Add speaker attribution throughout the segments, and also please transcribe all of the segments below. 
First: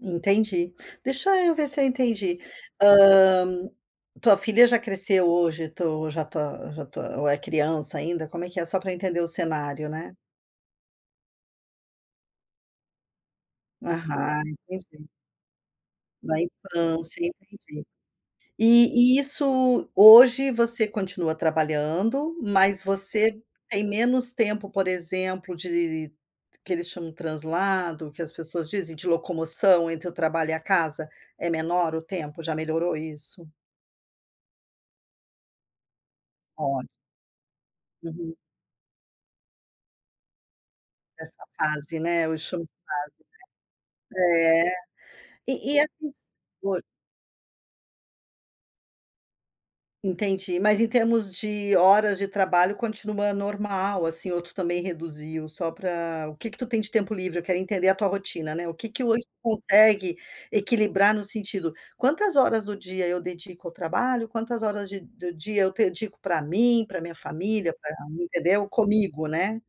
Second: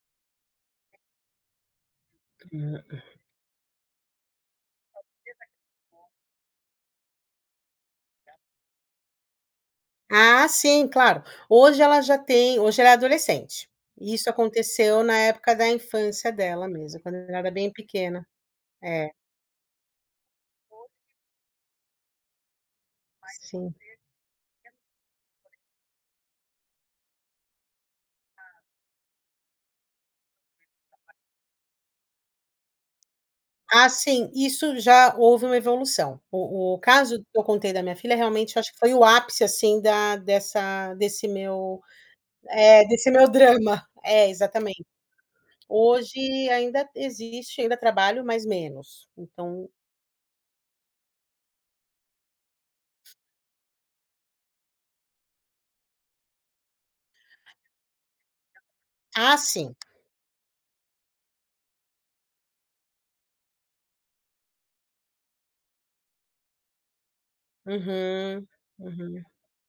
Speaker 1: Entendi, deixa eu ver se eu entendi,
Speaker 2: [unintelligible]
Speaker 1: hã, tua filha já cresceu hoje, tu já tá já tá ou é criança ainda? Como é que é? Só para entender o cenário, né.
Speaker 2: Ah sim, claro. Hoje ela já tem hoje ela é adolescente. Isso
Speaker 1: Aham,
Speaker 2: aconteceu
Speaker 1: entendi.
Speaker 2: na época da infância
Speaker 1: Na
Speaker 2: dela mesmo, quando
Speaker 1: infância,
Speaker 2: ela era bem
Speaker 1: entendi.
Speaker 2: pequena. É.
Speaker 1: E e isso hoje, você continua trabalhando mas você
Speaker 2: Sim.
Speaker 1: tem menos tempo, por exemplo, de que eles chamam translado, que as pessoas dizem de locomoção entre o trabalho e a casa. É menor o tempo, já melhorou isso?
Speaker 2: Ah sim, isso já houve uma evolução. O o
Speaker 1: Pode.
Speaker 2: caso que eu contei da minha filha,
Speaker 1: Uhum.
Speaker 2: realmente, acho que foi o ápice, assim, da dessa desse
Speaker 1: Essa
Speaker 2: meu
Speaker 1: fase, né, eu chamo de
Speaker 2: desse meu drama, é,
Speaker 1: fase, né.
Speaker 2: exatamente.
Speaker 1: Eh, e e esses
Speaker 2: Hoje
Speaker 1: oi.
Speaker 2: ainda existe ainda trabalho, mas menos, então
Speaker 1: Entendi, mas em termos de horas de trabalho continua normal, assim, ou tu também reduziu só para o que que tu tem de tempo livre? Eu quero entender a tua rotina, né. O que que hoje tu
Speaker 2: Ah, sim.
Speaker 1: consegue equilibrar no sentido, quantas horas do dia eu dedico ao trabalho, quantas horas de do dia eu dedico para mim, para minha família, para
Speaker 2: Uhum,
Speaker 1: entendeu
Speaker 2: uhum.
Speaker 1: Comigo, né.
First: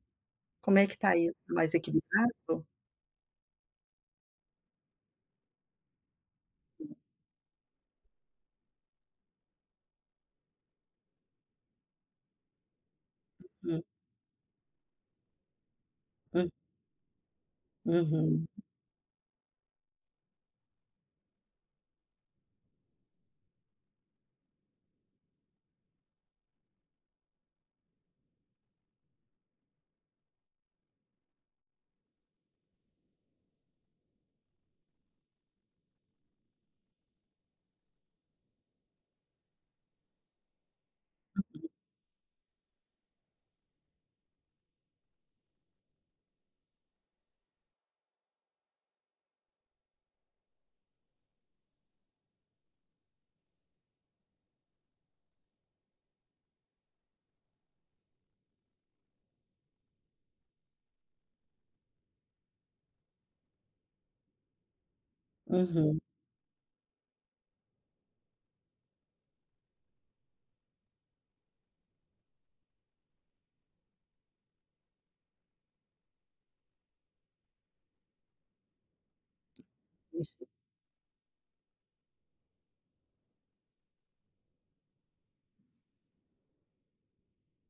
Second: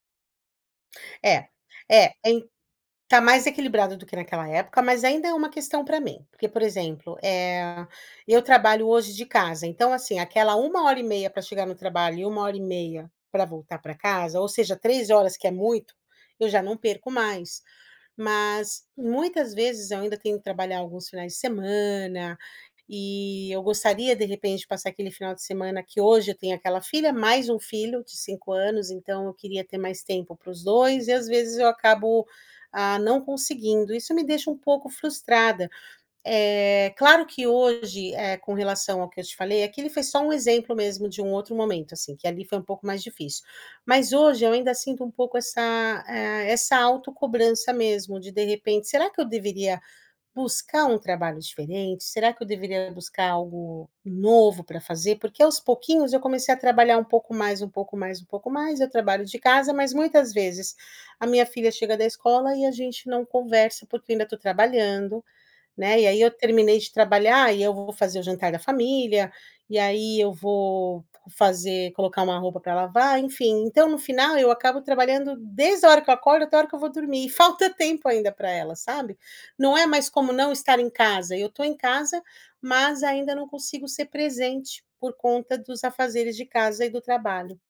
Speaker 1: Como é que está isso?
Speaker 2: É,
Speaker 1: Mais
Speaker 2: é, ain
Speaker 1: equilibrado?
Speaker 2: tá mais equilibrado do que naquela época, mas ainda é uma questão para mim, porque por exemplo, eh, eu trabalho hoje de casa, então assim, aquela 1 hora e meia para chegar no trabalho e 1 hora e meia para voltar
Speaker 1: Uhum.
Speaker 2: para casa, ou seja 3 horas que é muito, eu
Speaker 1: Hum.
Speaker 2: já não perco mais.
Speaker 1: Uhum.
Speaker 2: Mas muitas vezes eu ainda tenho que trabalhar alguns finais de semana e eu gostaria, de repente, de passar aquele final de semana que hoje eu tenho aquela filha, mais um filho de 5 anos, então eu queria ter mais tempo para os dois e às vezes eu acabo, hã, não conseguindo. Isso me deixa um pouco frustrada. Eh, claro que hoje, eh, com relação ao que eu te falei, aquilo foi só um exemplo mesmo de um outro
Speaker 1: Uhum.
Speaker 2: momento, assim, que ali foi um pouco mais difícil. Mas hoje eu ainda sinto um pouco essa ah, essa autocobrança mesmo, de, de repente, será que eu deveria buscar um trabalho diferente, será que eu deveria buscar algo novo para fazer? Porque aos pouquinhos eu comecei a trabalhar um pouco mais, um pouco mais, um pouco mais, eu trabalho de casa, mas muitas vezes, a minha filha chega da escola e a gente não conversa porque eu ainda estou trabalhando,
Speaker 1: Uhum.
Speaker 2: né, e aí eu terminei de trabalhar e eu vou fazer o jantar da família. E aí eu vou fazer colocar uma roupa para lavar, enfim, então no final eu acabo trabalhando desde a hora que eu acordo até hora que eu vou dormir. E falta tempo ainda para ela, sabe. Não é mais como
Speaker 1: Ixi.
Speaker 2: não estar em casa, eu estou em casa, mas ainda não consigo ser presente por conta dos afazeres de casa e do trabalho.